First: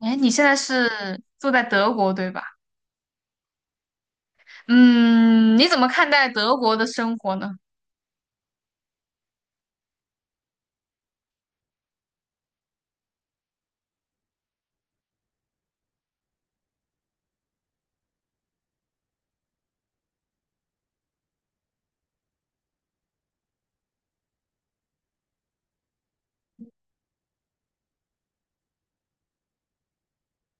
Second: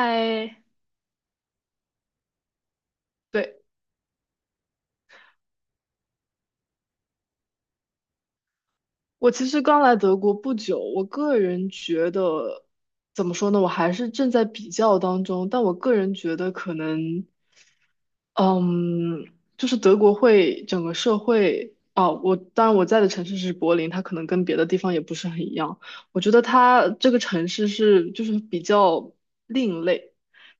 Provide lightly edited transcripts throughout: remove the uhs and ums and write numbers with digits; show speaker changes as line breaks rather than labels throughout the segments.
哎，你现在是住在德国，对吧？
对，
嗯，你怎么看待德国的生活呢？
我其实刚来德国不久，我个人觉得怎么说呢，我还是正在比较当中，但我个人觉得可能嗯，就是德国会整个社会啊，我当然我在的城市是柏林，它可能跟别的地方也不是很一样。我觉得它这个城市是就是比较另类，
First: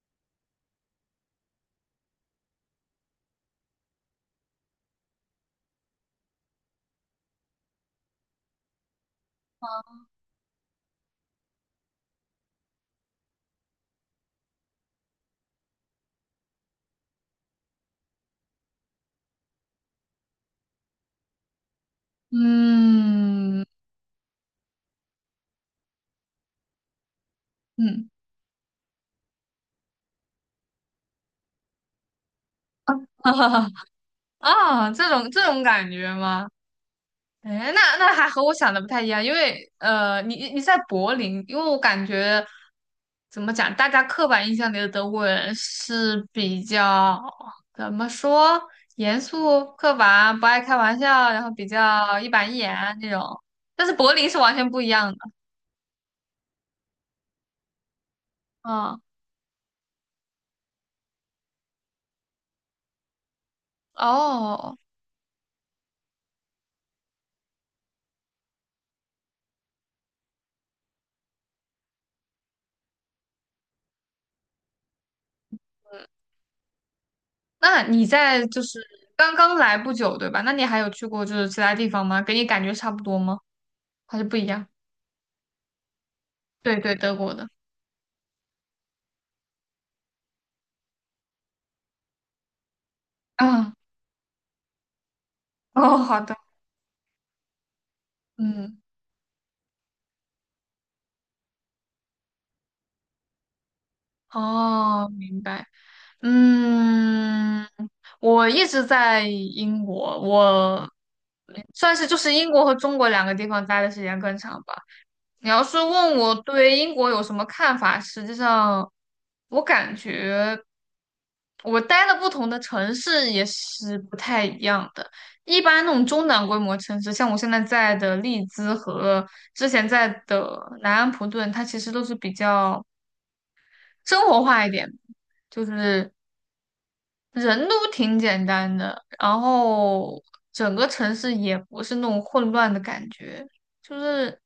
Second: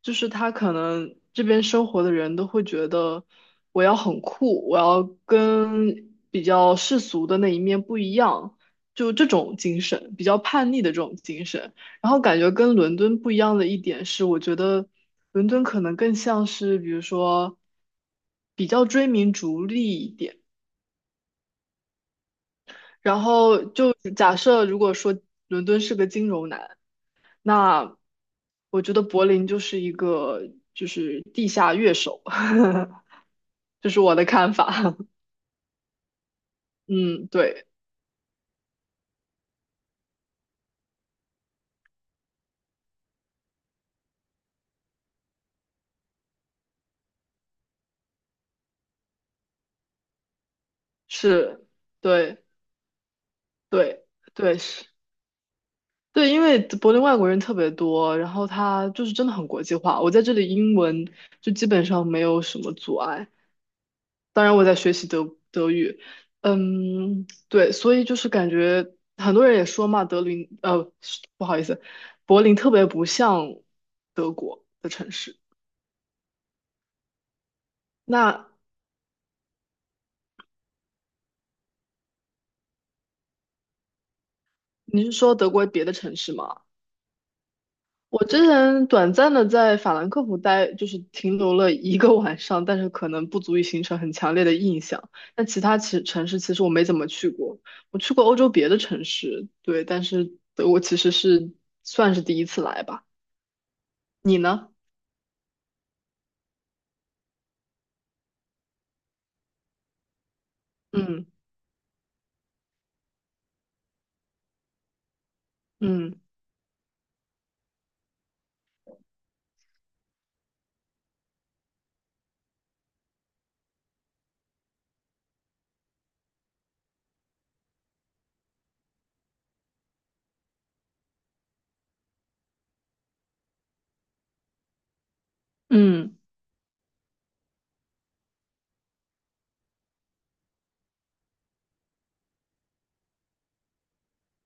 就是它可能这边生活的人都会觉得我要很酷，我要跟比较世俗的那一面不一样，就这种精神，比较叛逆的这种精神。然后感觉跟伦敦不一样的一点是，我觉得伦敦可能更像是，比如说比较追名逐利一点。然
嗯
后就假设如果说伦敦是个金融男，那
嗯，
我觉得柏林就是一个就是地下乐手，这是我的看法。
啊，这 种这种感觉吗？
嗯，对，
哎，那还和我想的不太一样，因为你在柏林，因为我感觉怎么讲，大家刻板印象里的德国人是比较怎么说，严肃、刻板、不爱开玩笑，然后
是，
比较一
对，
板一眼那种，但是
对，
柏林是完
对，
全不
是。
一样的，
对，因为柏林外国人特别多，然后它
嗯。
就是真的很国际化。我在这里英文就基本上没有什么阻碍，当然我在
哦，
学习德语，嗯，对，所以就是感觉很多人也说嘛，德林，不好意思，柏林特别不像德国的城市。
那你
那
在就是刚刚来不久，对吧？那你还有去过就是其他地方吗？给你感觉差不多吗？还是不一样？
你是说德国别的城市吗？
对对，德国的。
我之前短暂的在法兰克福待，就是停留了1个晚上，但是可能不足以
嗯，
形成很强烈的印象。但其他
哦，好
城
的，
市其实我没怎么去过，我去过欧洲别的
嗯，
城市，对，但是德国其实是算是第一次来吧。你呢？
哦，明白，嗯，我一直在英国，我
嗯
算是就是英国和中国两个地方待的时间更长吧。你要是问
嗯
我对英国有什么看法，实际上我感觉我待的不同的城市也是不太一样的。一般那种中等规模城市，像我现在在的利兹和之前在的南安普顿，它其实都是比较生活化一点，就是
嗯
人都挺简单的，然后整个城市也不是那种混乱的感觉。就是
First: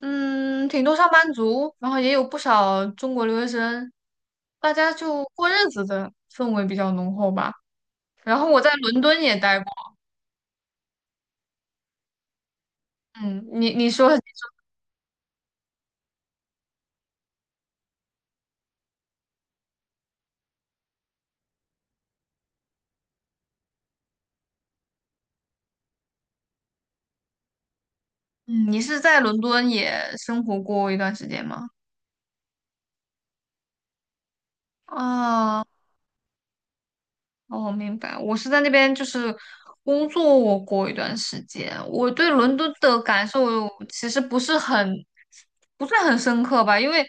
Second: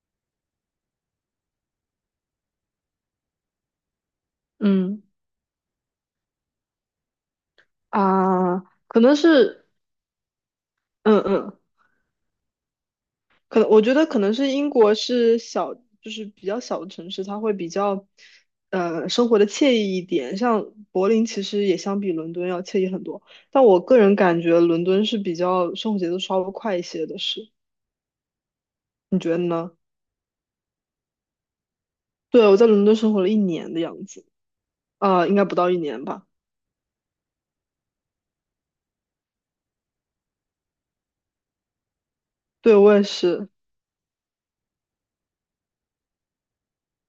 嗯，挺多上班族，然后也有不少中国留学生，大家
嗯
就过日子的氛围比较浓厚吧。然后
啊，
我在伦
可能
敦也待
是
过，
嗯嗯
嗯，
可能
你
我
你
觉得
说，
可能是英国是小，就是比较小的城市，它会比较，生活的惬意一点。像柏林其实也相比伦敦要惬意很多，但我个人感觉伦敦是比较生活节奏稍微快一些的是，
嗯，你是
你
在
觉得
伦敦
呢？
也生活过一段时间吗？
对，我在伦敦生活了一年的样子，啊、应该不
啊。
到一年吧？
哦，明白。我是在那边就是工作过一段时间，我对伦敦
对，我
的
也
感受
是，
其实不是很不算很深刻吧，因为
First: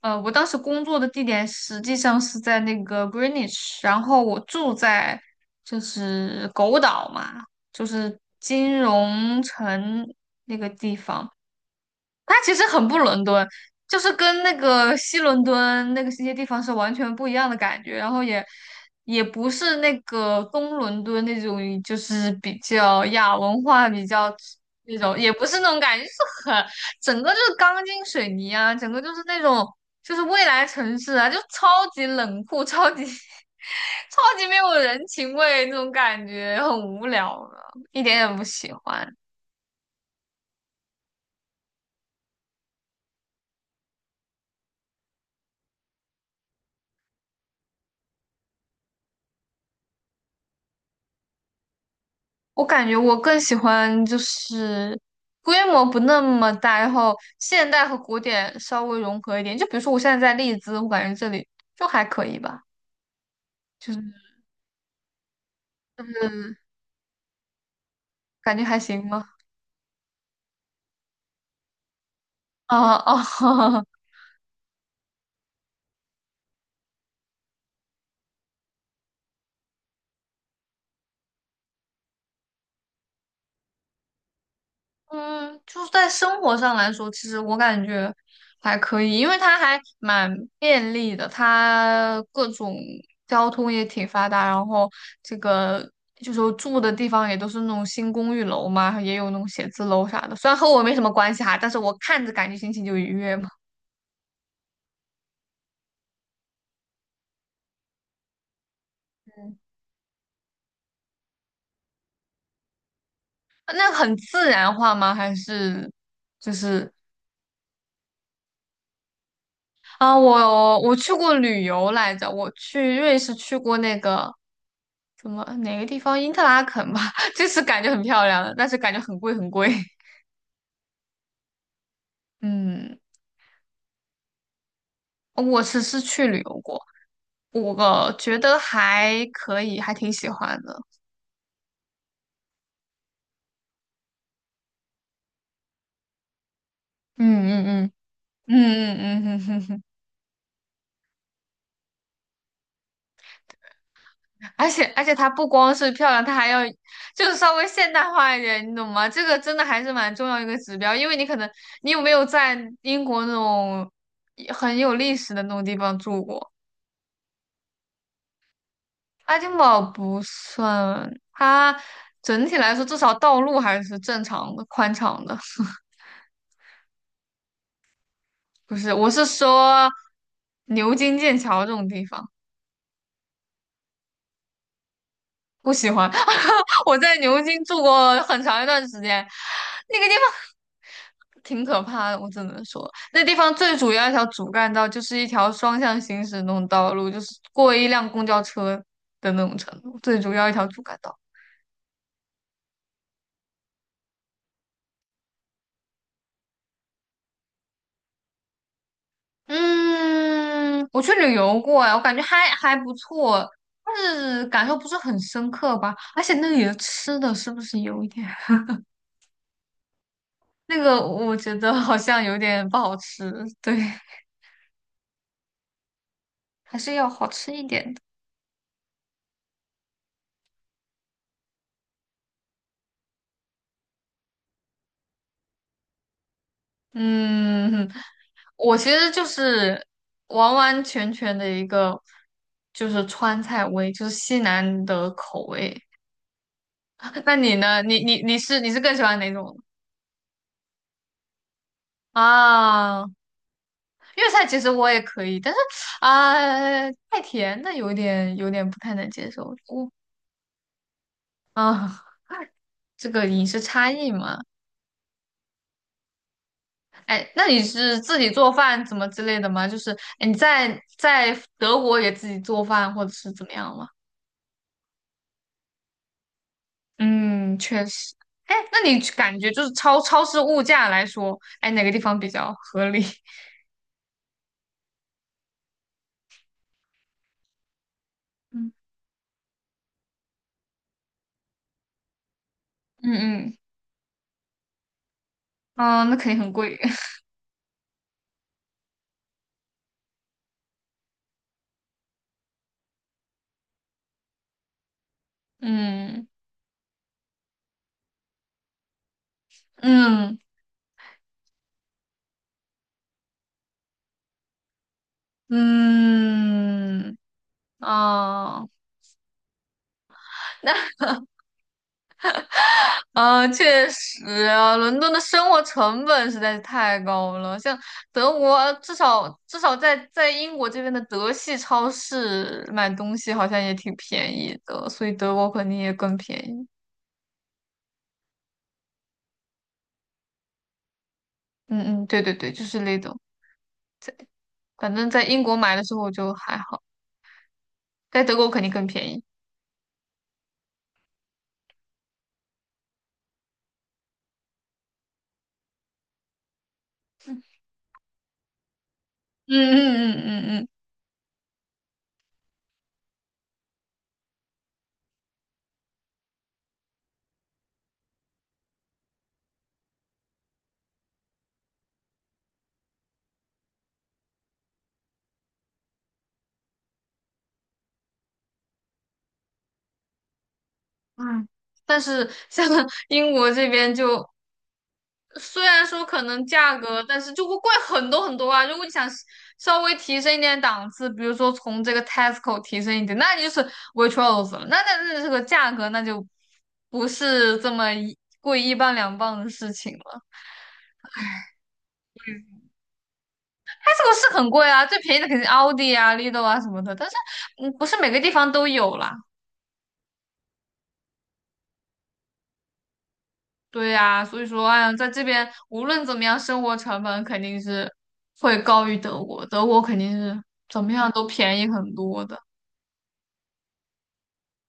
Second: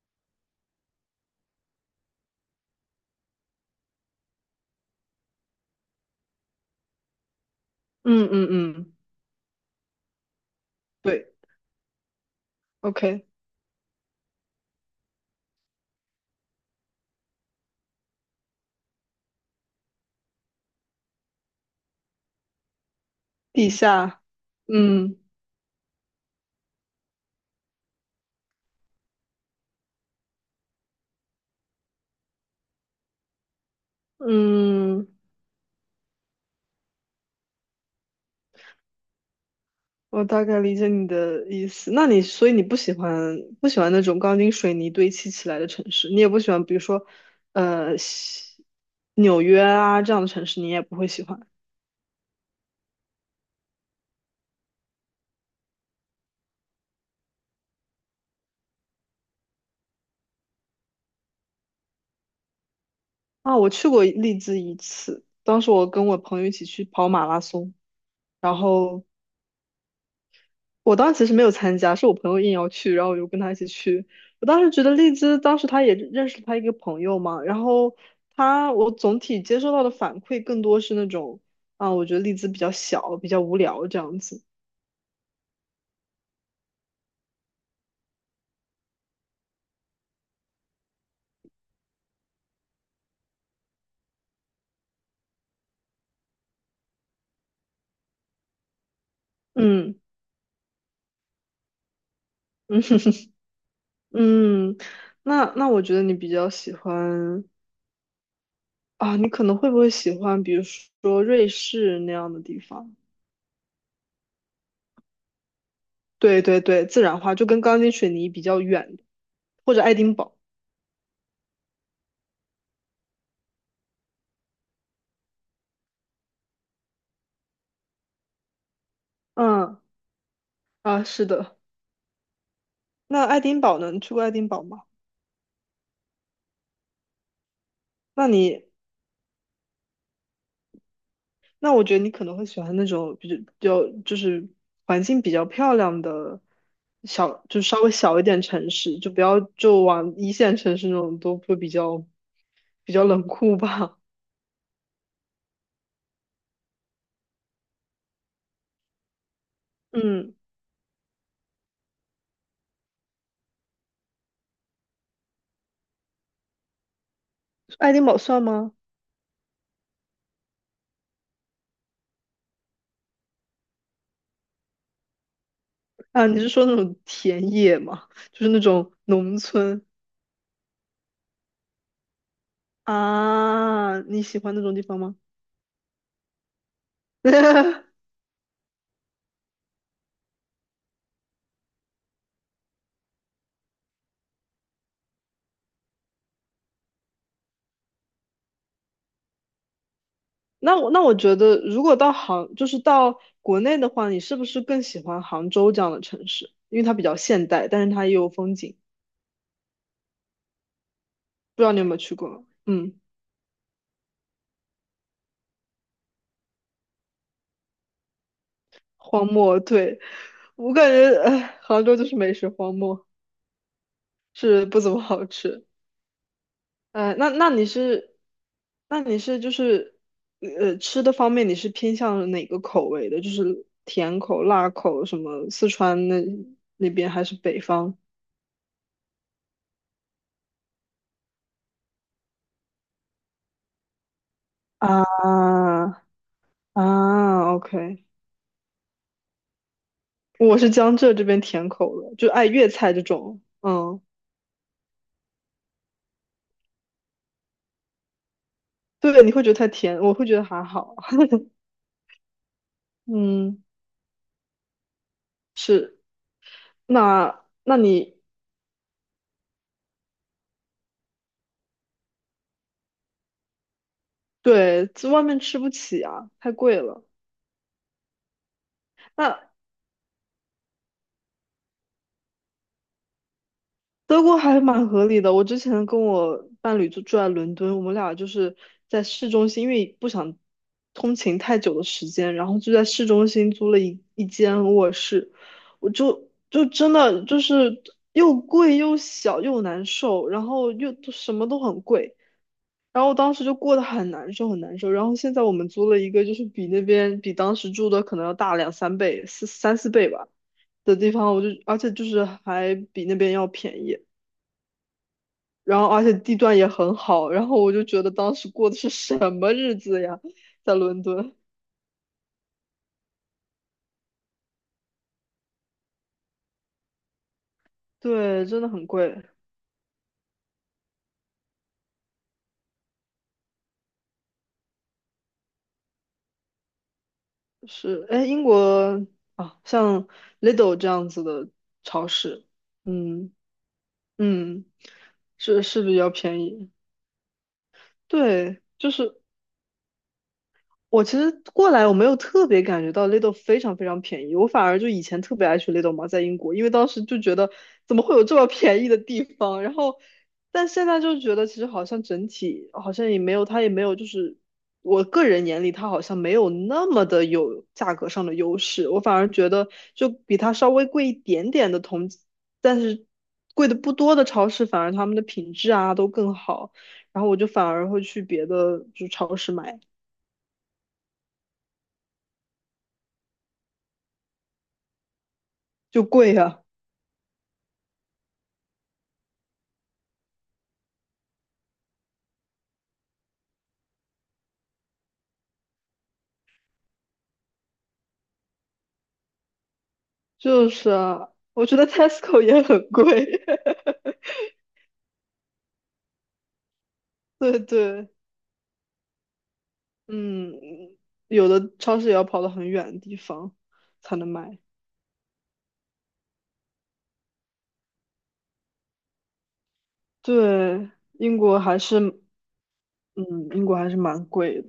我当时工作的地点实际上是在那个 Greenwich，然后我住在就是狗岛嘛，就是
嗯嗯
金
嗯，
融城那个地
对
方。它其实很不伦
，OK,
敦，就是跟那个西伦敦那个一些地方是完全不一样的感觉，然后也也不是那个东伦敦那种，就是比较亚文
地
化比
下，
较那
嗯
种，也不是那种感觉，就是很整个就是钢筋水泥啊，整个就是那种就是未来城市啊，就超级冷酷，超级 超级没有人
嗯。
情味那种感觉，很无聊的，一点也不喜欢。
我大概理解你的意思。那你所以你不喜欢那种钢筋水泥堆砌起来的城市，你也不喜欢，比如说，呃，西纽约啊这样的城市，你也不会喜欢。
我感觉我更喜欢就是规模不那么大，然后现代和古典稍微融合一点。就比如说我现在在利兹，我感觉这里就还可以吧，
啊，我去过
就
利兹一次，当时我跟我朋友一
是
起去跑马拉松，
感
然
觉还
后
行吧。
我当时其实没有参加，是我朋友硬 要去，
啊
然后我就跟他一起
哦，
去。我当时觉得丽兹当时他也认识他一个朋友嘛，然后他我总体接收到的反馈更多是那种啊，我觉得丽兹比较小，比较无聊这样子。
嗯，就是在生活上来说，其实我感觉还可以，因为它还蛮便利的，它各种交通也挺发达，然后这个就是我住的地方也都是那种新公寓楼嘛，也有那种写字
嗯
楼啥的，虽然和我没什么关系哈，但是我看着感觉心
嗯
情就愉悦嘛。
嗯，那那我觉得你比较喜欢啊，你可能会不会喜欢，比如说瑞士那样的地方？
那很自然化吗？还是
对
就
对对，
是
自然化就跟钢筋水泥比较远，或者爱丁
啊，
堡。
我去过旅游来着，我去瑞士去过那个。怎么哪个地方？因特拉肯吧，就是感觉很漂亮但是感觉很贵很贵。
嗯 啊，是的。
嗯，
那爱丁堡呢？你去过爱丁堡吗？
我只是去旅游过，我
那
觉得
你，
还可以，还挺喜欢的。
那我觉得你可能会喜欢那种比较，比较就是环境比较漂亮的小，就稍
嗯嗯
微
嗯
小一点城市，就不
嗯
要
嗯嗯嗯，
就往一线城市那种都会比较比较冷酷吧。
而且它不光是漂亮，它还要就是稍微现代化一点，你懂吗？这个真的还是 蛮重
嗯，
要一个指标，因为你可能你有没有在英国那种很有历史的那种地方住过？
爱丁堡算吗？
爱丁堡不算，它整体来说至少道路还是正常的、宽敞的。
啊，你是说那种田野吗？就是那
不是，
种
我是
农村
说牛津、剑桥这种地方
啊？你喜欢那种地方吗？
不喜欢。我在牛津住 过很长一段时间，那个地方挺可怕的，我只能说，那地方最主要一条主干道就是一条双向行驶那种道路，就是过一辆公交车的那种程度，最主要一条
那
主
我
干
那
道。
我觉得，如果到杭，就是到国内的话，你是不是更喜欢杭州这样的城市？因为它比较现代，但是它也有风景。
嗯，我去旅游
不知道你
过
有没
哎，
有
我感
去
觉
过？
还不
嗯，
错，但是感受不是很深刻吧。而且那里的吃的是不是有一点？
荒漠，对，我
那
感
个
觉，
我觉
哎，
得
杭
好
州就是
像
美
有
食
点
荒
不好
漠，
吃，对，
是不怎么好吃。
还是要
呃，
好
那那
吃一
你
点的。
是，那你是就是，呃，吃的方面你是偏向哪个口味的？就是甜口、辣口，什么四川那那边还是北
嗯，
方？
我其实就是完完全全的一个就是川菜味，就是西南
啊
的口味。那
啊
你呢？你
，OK。
你你是你是更喜欢哪种
我是江浙这边甜口的，就爱粤菜这
啊？
种。嗯，
粤菜其实我也可以，但是啊、太甜的有点不太能
对，
接
你会
受。
觉得太
我
甜，我会觉得还好。
啊、这个饮食
嗯，
差异嘛，
是。
哎，
那
那你
那
是自
你
己做饭怎么之类的吗？就是哎你在德国也自己做饭或者是怎么样吗？
对，在外面吃不起啊，太贵了。
嗯，确实。哎，那你去感
那
觉就是超市物价来说，哎，哪个地方比较合理？
德国还蛮合理的。我之前跟我伴侣就住在伦敦，我们俩就是
嗯
在市中心，因为不想通勤太久的时间，然后就在市
嗯
中心
嗯，
租了一间卧室。我
啊，那
就
肯定很
就
贵。
真 的就是又贵又小又难受，然后又都什么都很贵，然后我当时就过得很难受。然后现在我们租了一个，
嗯
就是比那边比当时住的可能要大两三倍、四三四倍吧。
嗯
的地方，我就而且就是还比那边要便宜。然后而且地段也很
嗯
好，然后我就觉得当时
啊。
过的是什么日子呀，在伦敦，
嗯，确实啊，伦敦的生活成本实在是太高了。像德
对，真的
国，
很
至
贵，
少至少在在英国这边的德系超市买东西好像也挺便宜的，所以德国肯定也更便宜。
是，哎，英国啊，像 Lidl 这样子的
嗯嗯，
超
对对
市，
对，就是那种。
嗯嗯，
反正在英国
是
买的
是
时
比
候
较
就
便
还
宜，
好，在德国肯
对，
定更
就
便
是
宜。
我其实过来我没有特别感觉到 Lidl 非常非常便宜，我反而就以前特别爱去 Lidl 嘛，在英国，因为当时就觉得怎么会有这么便宜的地
嗯
方，然后
嗯嗯嗯
但现在就觉得其实好像整体好像也没有，它也没有就是我个人眼里它好像没有那么的有价格上的优势，我反而觉得就比它稍微贵一点点的同，但是贵的不多的超市反而他们的品质啊都更好，然后我就反而会去别的就超市买，
嗯，嗯，但是像 英国这边就虽然
就
说可
贵
能
啊。
价格，但是就会贵很多很多啊。如果你想稍微提升一点档次，比如说从这个 Tesco 提升一点，那你就是 Waitrose 了。那这个价格那就不是这么一贵一磅两磅的事情了。
就是啊，我觉得 Tesco 也很贵。
Tesco 是很贵啊，最便宜的肯定奥迪啊、Lidl 啊什么的，但是
对
嗯，不是
对，
每个地方都有啦。
嗯，有的超市也要跑到很远的地方
对
才
呀、
能
所以
买。
说，哎呀，在这边无论怎么样，生活成本肯定是会高于德国，德国肯定是怎
对，
么样都
英
便
国
宜
还
很
是，嗯，
多的。
英国还是蛮贵的，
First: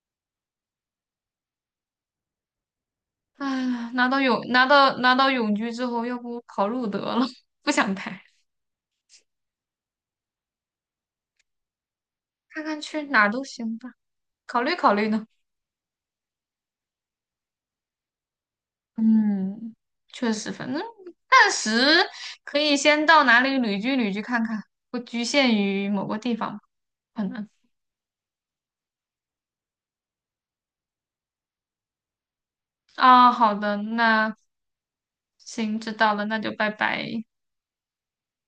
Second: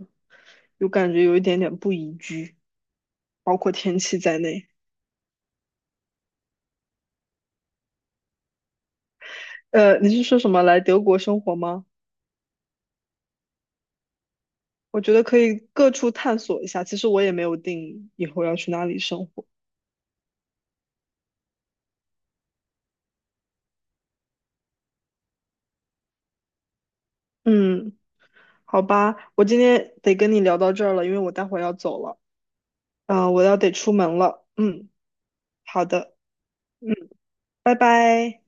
有感觉有一点点不宜居，包括
唉，
天
拿
气
到
在
永拿
内。
到拿到永居之后，要不考入得了？不想拍，
你是说什么来德国生活吗？
看看去哪儿都行吧，考虑考
我
虑
觉得
呢。
可以各处探索一下。其实我也没有定以后要去哪里生活。
嗯，确实，反正暂时可以先到哪里旅居看看，不局限于某个地方吧可能。
嗯，好吧，我今天得跟你聊到这儿了，因为我待会儿要走了。
啊，
嗯，我
好
要得
的，
出门
那
了。嗯，
行，
好
知道
的，
了，那就拜拜。
拜拜。